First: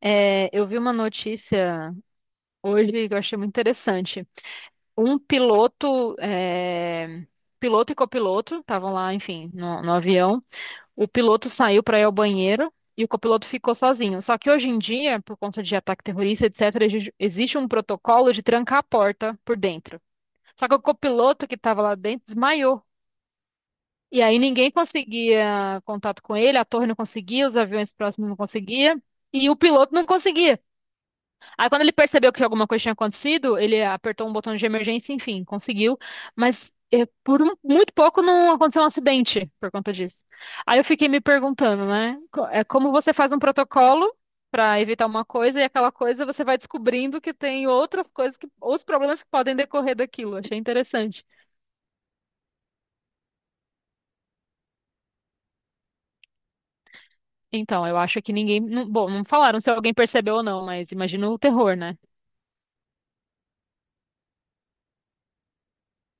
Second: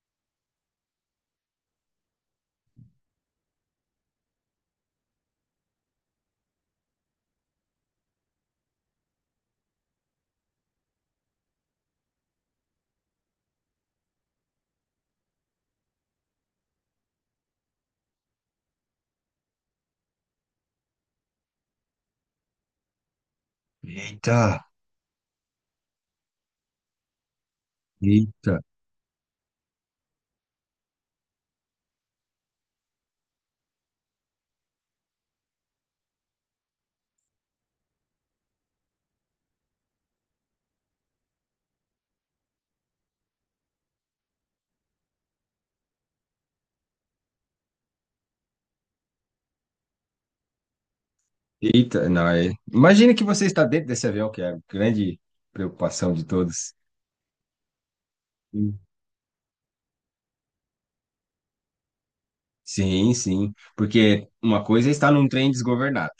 É, eu vi uma notícia hoje que eu achei muito interessante. Um piloto, piloto e copiloto estavam lá, enfim, no avião. O piloto saiu para ir ao banheiro e o copiloto ficou sozinho. Só que hoje em dia, por conta de ataque terrorista, etc., existe um protocolo de trancar a porta por dentro. Só que o copiloto que estava lá dentro desmaiou. E aí Eita, ninguém conseguia contato com ele, a torre não conseguia, os aviões próximos não eita, conseguiam, e o piloto não conseguia. Aí quando ele percebeu que alguma coisa tinha acontecido, ele apertou um botão de emergência, enfim, conseguiu. Mas muito pouco não aconteceu um acidente por conta disso. Aí eu fiquei me perguntando, né? É como você faz um protocolo para evitar uma coisa e aquela coisa você vai descobrindo que tem outras coisas que, ou os problemas que podem decorrer daquilo. Achei interessante. eita. Não, imagina que você está dentro desse avião, que é a grande preocupação de todos. Então, eu acho que ninguém, Sim, bom, não falaram se alguém percebeu ou não, mas imagina o terror, né? sim, sim. Porque uma coisa é estar num trem desgovernado,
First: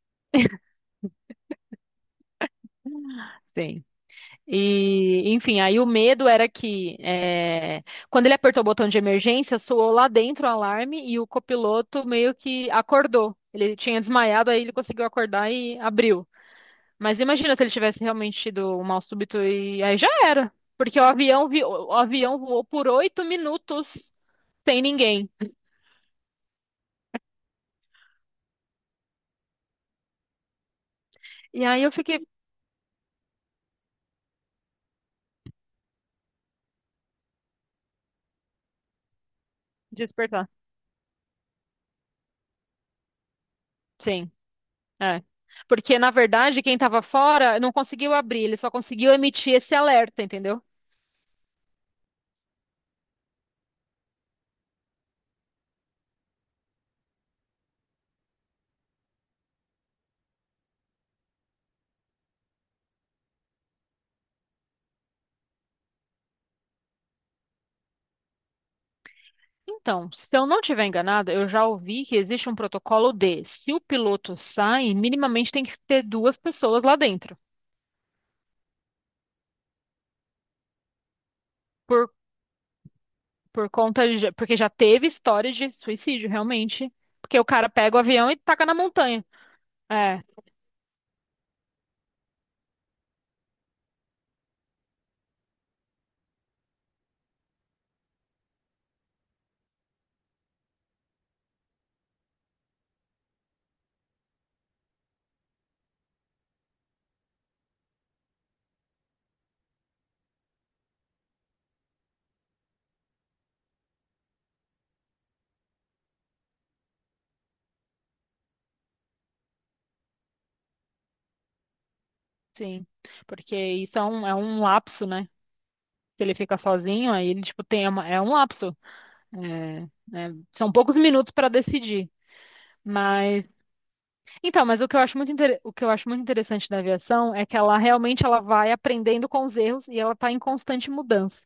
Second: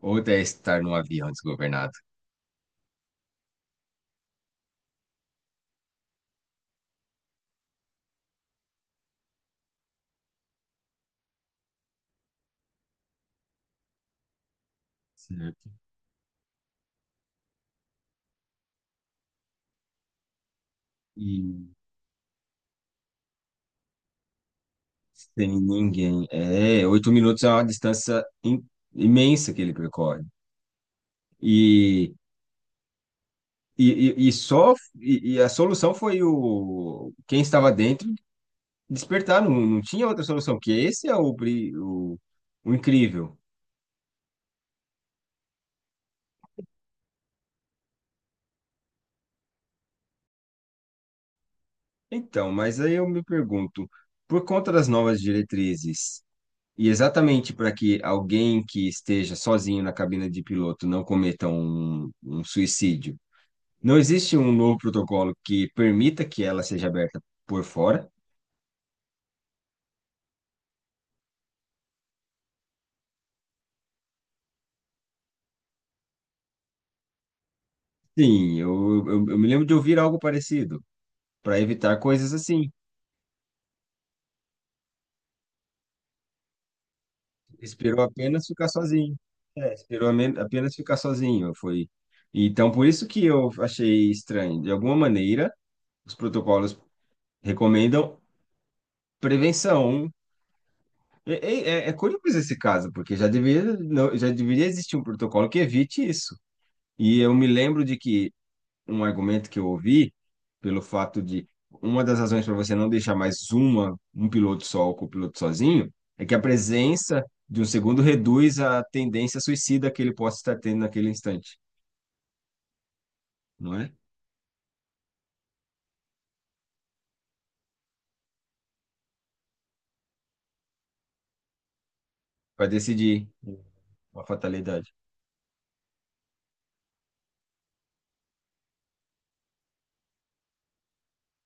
outra é estar num avião desgovernado. Sim. E, enfim, aí o medo era que quando ele apertou o botão de emergência, soou lá dentro o alarme e o copiloto meio que acordou. Ele tinha desmaiado, aí ele conseguiu acordar Certo. e abriu. Mas imagina se ele tivesse realmente tido um mal súbito e aí já era. Porque o E avião, o avião voou por 8 minutos sem ninguém. sem ninguém. É, oito minutos é uma distância imensa que ele percorre. E aí eu E, fiquei e só, e a solução foi o quem estava dentro. Despertar, não, não tinha outra despertar. solução, que esse é o incrível. Sim, é. Porque, na verdade, quem estava fora não conseguiu abrir, ele só conseguiu emitir esse alerta, entendeu? Então, mas aí eu me pergunto, por conta das novas diretrizes, e exatamente para que alguém que esteja sozinho na cabina de piloto não cometa um suicídio, não existe um novo protocolo que permita que ela seja aberta por fora? Então, se eu não estiver enganada, eu já ouvi que existe um protocolo de, se o piloto sai, minimamente tem que ter duas pessoas lá dentro. Sim, eu me lembro de ouvir algo parecido, para evitar Por, coisas assim. por conta de, porque já teve história de suicídio, realmente. Porque o cara pega o Esperou avião e apenas taca ficar na sozinho. montanha. É, esperou É, apenas ficar sozinho, foi. Então, por isso que eu achei estranho. De alguma maneira, os protocolos recomendam prevenção. É curioso esse caso, porque já deveria, já deveria existir um protocolo que evite isso. E eu me lembro de que um argumento que eu ouvi, pelo fato de uma das razões para você não deixar mais um piloto só ou copiloto sozinho, é que a presença de um segundo reduz a tendência suicida que ele possa estar tendo naquele instante, sim. Porque não é? isso é um, lapso, né? Se ele fica sozinho, aí ele, tipo, é um lapso. É, né? São poucos minutos para decidir. Para decidir Mas uma Então, mas fatalidade. O que eu acho muito interessante da aviação é que ela realmente ela vai aprendendo com os erros e ela está em constante mudança.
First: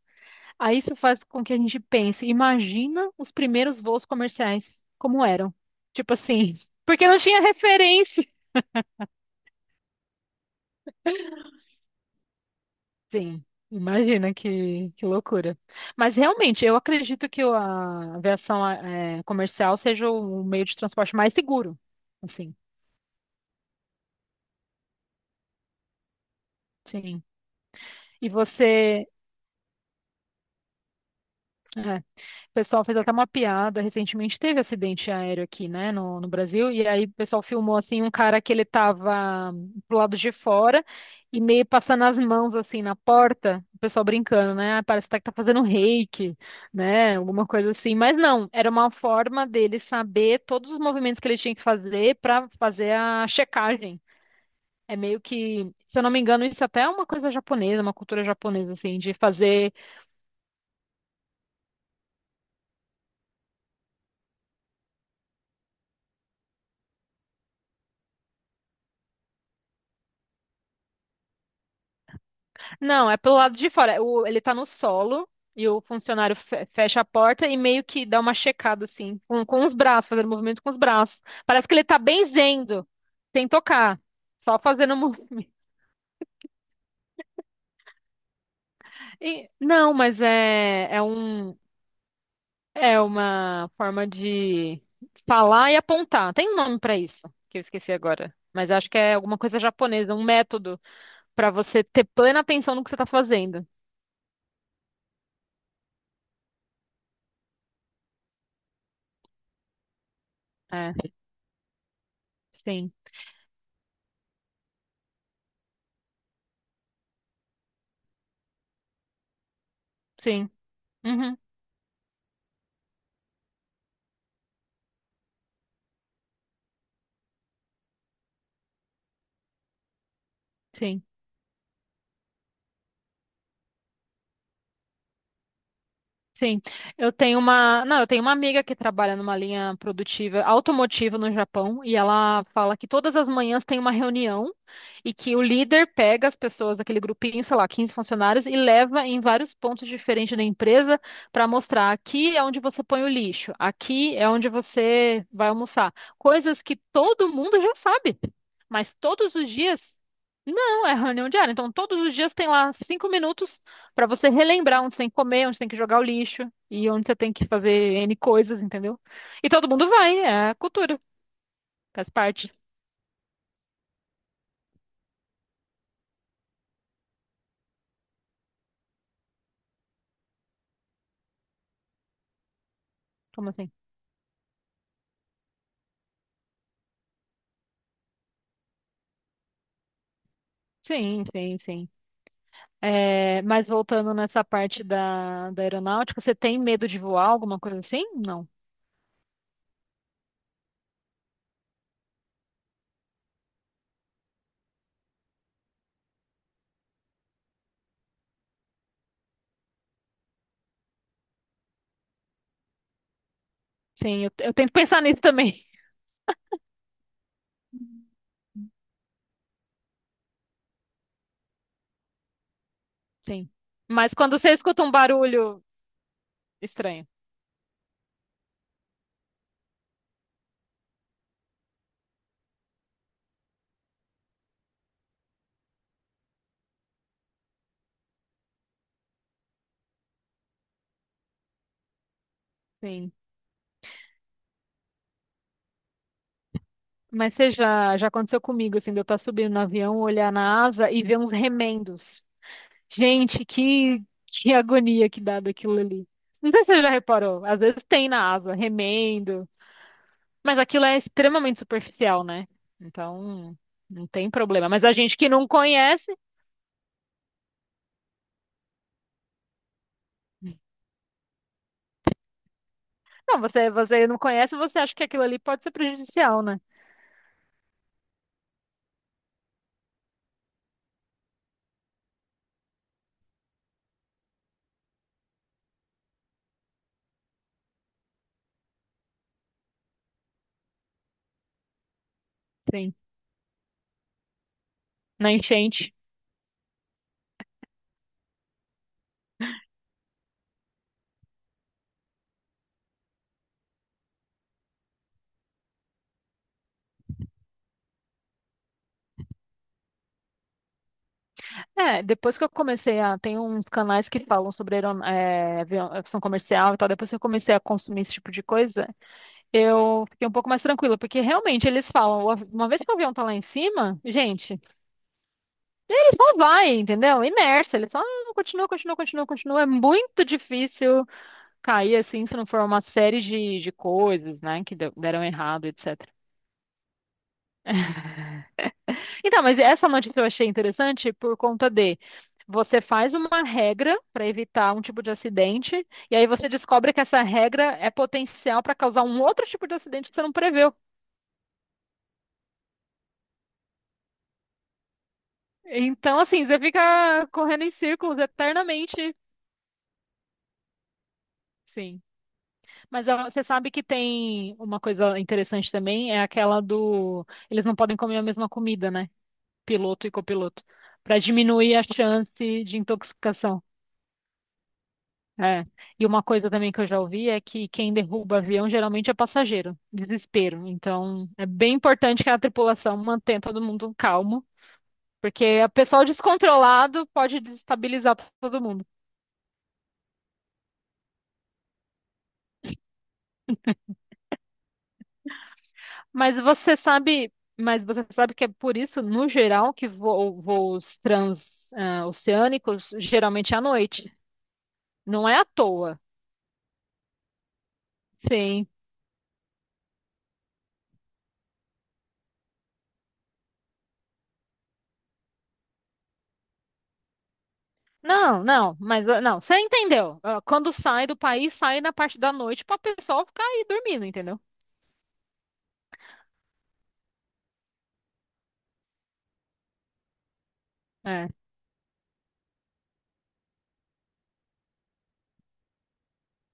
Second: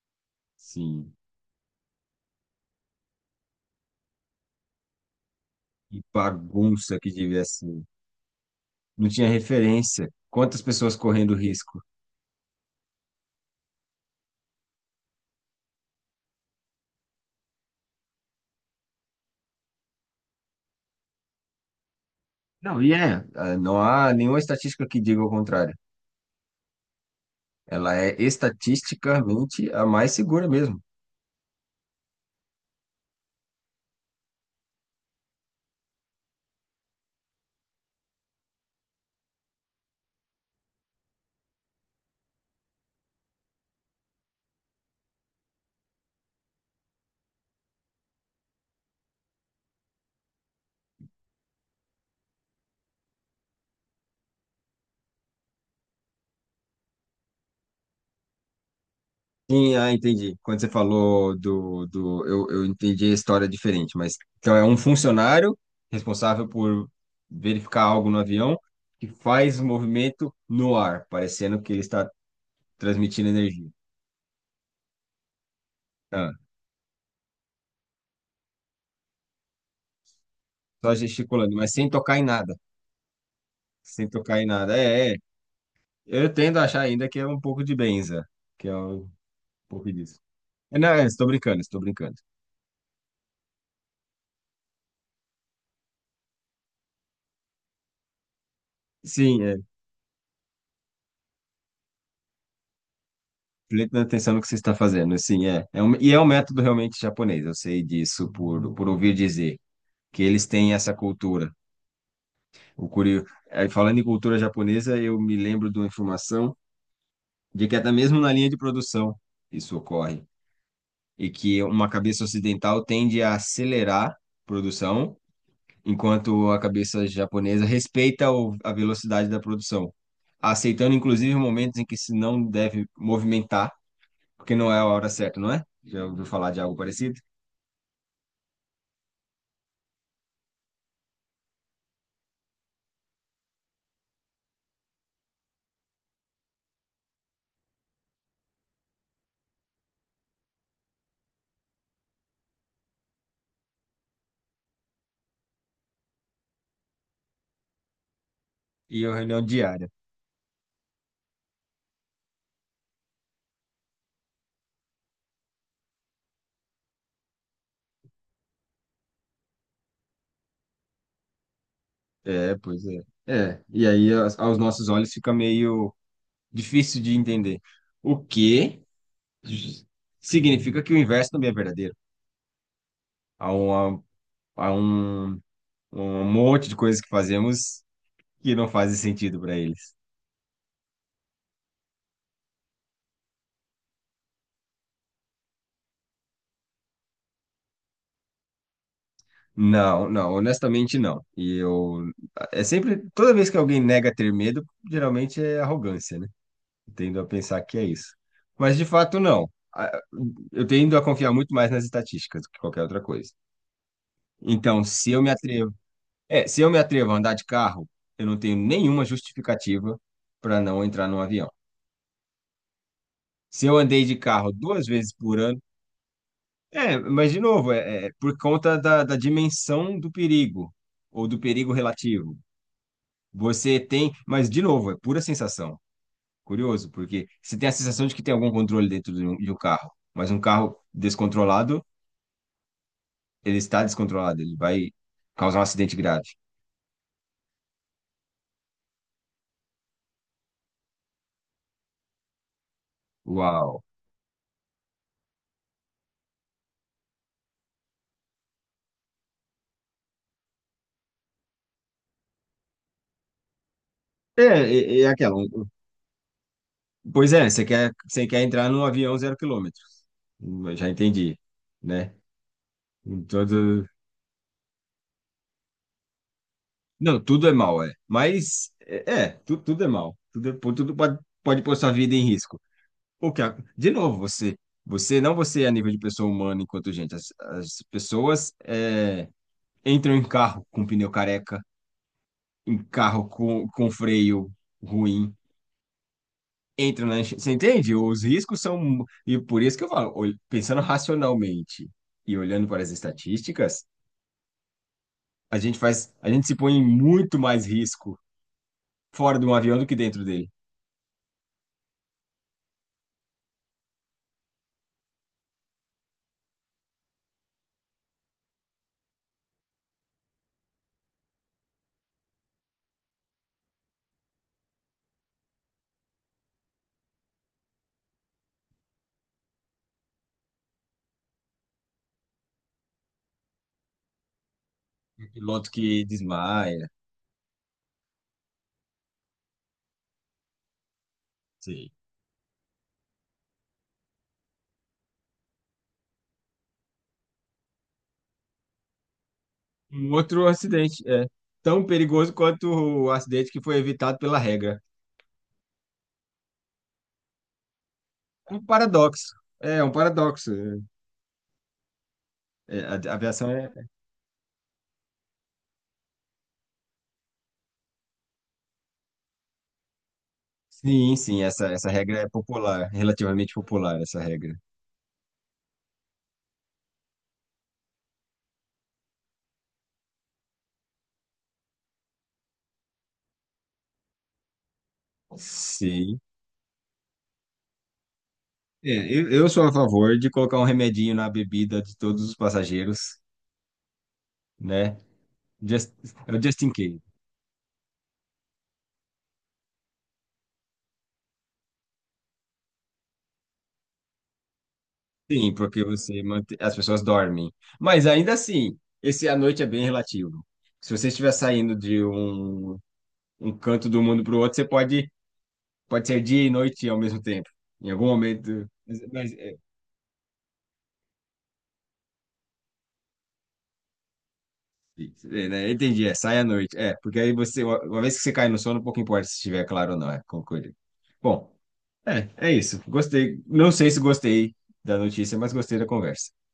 Aí isso Sim. faz com que a gente pense, imagina os primeiros voos comerciais, como eram? E Tipo assim, bagunça porque que não tinha devia ser. referência. Não tinha referência. Quantas pessoas correndo risco? Sim, imagina que loucura. Mas realmente, eu acredito que a aviação comercial seja o meio de transporte mais seguro. Assim, Não, e é, ah, não há nenhuma estatística que diga o contrário. sim. Ela é E você. estatisticamente a mais segura mesmo. é, O pessoal fez até uma piada. Recentemente teve acidente aéreo aqui, né, no Brasil. E aí o pessoal filmou assim um cara que ele tava pro lado de fora e meio passando as mãos assim na porta. O pessoal brincando, né? "Ah, parece até que tá fazendo reiki, né? Alguma coisa assim." Mas não, era uma forma dele saber todos os movimentos que ele tinha que fazer para fazer a checagem. É meio que, se eu não me engano, isso até é uma coisa japonesa, uma cultura japonesa, assim, de fazer. Sim, ah, entendi. Quando você falou do eu entendi a história diferente, mas então é um funcionário responsável por verificar algo no avião que faz movimento no ar, parecendo que ele está Não, é transmitindo pelo lado energia. de fora. Ele tá no solo e o funcionário Ah, fecha a porta e meio que dá uma checada, assim, com os braços, fazendo movimento com os só braços. gesticulando, Parece mas que ele sem tá tocar em nada. benzendo, sem tocar, Sem tocar em só nada. fazendo É, é. movimento. Eu tendo a achar ainda que é um pouco de benza, que é um pouco Não, disso. mas É, não, é, estou brincando, estou brincando. é uma forma de falar e apontar. Tem um nome pra isso, que eu esqueci agora. Mas acho que é alguma Sim, é, coisa japonesa, um método pra você ter plena atenção no que você tá fazendo. prestando atenção no que você está fazendo, assim, é. E é um método realmente japonês, eu sei disso por ouvir dizer, que eles têm É, essa cultura. O sim, curio... Falando em cultura japonesa, eu me lembro de uma informação de que até mesmo na linha de produção isso ocorre, sim. e Uhum, que uma cabeça ocidental tende a acelerar a produção, enquanto a cabeça japonesa respeita a velocidade da produção, aceitando sim. inclusive momentos em que se não deve movimentar, porque não é a hora certa, não é? Já ouviu falar de Sim, algo eu parecido? tenho uma, não, eu tenho uma amiga que trabalha numa linha produtiva automotiva no Japão e ela fala que todas as manhãs tem uma reunião e que o líder pega as pessoas daquele grupinho, sei lá, 15 funcionários e leva em vários pontos diferentes da empresa para mostrar aqui é onde você põe o lixo, aqui é onde você vai almoçar, coisas que todo mundo já sabe, mas E a todos reunião os diária. dias não, é reunião diária, então todos os dias tem lá 5 minutos para você relembrar onde você tem que comer, onde você tem que jogar o lixo e onde você tem que fazer N coisas, entendeu? E todo mundo vai, é a cultura, faz parte. É, pois é. É, e aí aos nossos olhos fica meio difícil de entender. O que significa que o inverso também é verdadeiro. Como Há assim? um, há um monte de coisas que fazemos que não fazem sentido para eles. Sim, sim, sim. É, mas voltando nessa parte da aeronáutica, você tem medo de voar, alguma coisa assim? Não. Não, não, honestamente não. E eu. É sempre. Toda vez que alguém nega ter medo, geralmente é arrogância, né? Eu tendo a pensar que é isso. Mas de fato, não. Eu tendo a confiar muito mais nas estatísticas do que qualquer outra coisa. Sim, eu tento Então, pensar se nisso eu me também. atrevo, se eu me atrevo a andar de carro, eu não tenho nenhuma justificativa para não entrar num avião. Sim. Se eu andei Mas de quando você carro escuta duas um vezes por ano, barulho é, estranho, mas de novo, é por conta da dimensão do perigo ou do perigo relativo. Você tem, mas de novo, é pura sensação. Curioso, porque você tem a sensação de que tem algum controle dentro de um carro, mas um carro descontrolado, sim. ele está descontrolado, ele vai causar um acidente grave. Mas já aconteceu comigo, assim, de eu estar subindo no avião, olhar na asa e ver uns remendos. Gente, Uau. que agonia que dá daquilo ali. Não sei se você já reparou, às vezes tem na asa, remendo, mas aquilo é extremamente superficial, né? Então, não tem É, problema. Mas a é, é gente que aquela. não um, conhece, Pois é, você quer entrar num avião zero quilômetro. Eu já entendi, né? Em não, você, todo... você não conhece, você acha que aquilo ali pode ser prejudicial, né? Não, tudo é mal, é. Mas, tudo é mal. Tudo, tudo pode pôr sua vida em risco. O que, de novo, você, não você é a nível de pessoa humana enquanto gente. As pessoas entram em carro com pneu careca, em Sim, carro com freio na ruim, enchente. Você entende? Os riscos são. E por isso que eu falo, pensando racionalmente e olhando para as estatísticas, a gente se põe em muito mais risco fora de um avião do que dentro dele. É, depois que eu comecei a. Tem uns canais que falam sobre aviação comercial e tal. Depois que eu comecei a consumir esse tipo de coisa, eu fiquei um pouco mais tranquila, porque realmente eles falam, uma vez que o avião tá lá em cima, gente, ele só vai, entendeu? Inércia, ele só continua, continua, continua, continua. É muito difícil cair assim, se não for uma série de coisas, né, que deram Um errado, piloto que etc. desmaia, Então, mas essa notícia eu achei interessante por conta sim. de você faz uma regra para evitar um tipo de acidente, e aí você descobre que essa regra é potencial para causar um outro tipo de acidente Um que você não outro preveu. acidente é tão perigoso quanto o acidente que foi evitado pela regra. Então, assim, você fica correndo em círculos É um eternamente. paradoxo. É um paradoxo. Sim. É, a Mas a ó, você aviação é. sabe que é. tem uma coisa interessante também, é aquela do. Eles não podem comer a mesma comida, né? Piloto e copiloto. Sim, Para sim, essa, diminuir a essa regra é chance de popular, relativamente intoxicação. popular, essa regra. É. E uma coisa também que eu já ouvi é que quem derruba avião geralmente é passageiro. Desespero. Então, é bem importante que a tripulação mantenha todo mundo calmo, porque o pessoal Sim. descontrolado pode desestabilizar todo mundo. É, eu sou a favor de colocar um remedinho na bebida de todos os passageiros, né? Just, é Mas o just in você case. sabe, mas você sabe que é por isso, no geral, que voos transoceânicos geralmente é à noite. Não é à Sim, porque toa. você mantém, as pessoas dormem. Mas ainda Sim. assim, esse à noite é bem relativo. Se você estiver saindo de um canto do mundo para o outro, você pode ser dia e noite ao mesmo tempo. Em algum Não, momento. não, Mas, mas mas, não, você é, entendeu. Ah, quando sai do país, sai na parte da noite para o pessoal ficar aí dormindo, entendeu? é, né? Entendi, sai à noite. É, porque aí você, uma vez que você cai no sono, pouco importa se estiver claro ou não, concordo. É. Bom. É, é isso. Gostei. Não sei se gostei da notícia, mas gostei da conversa.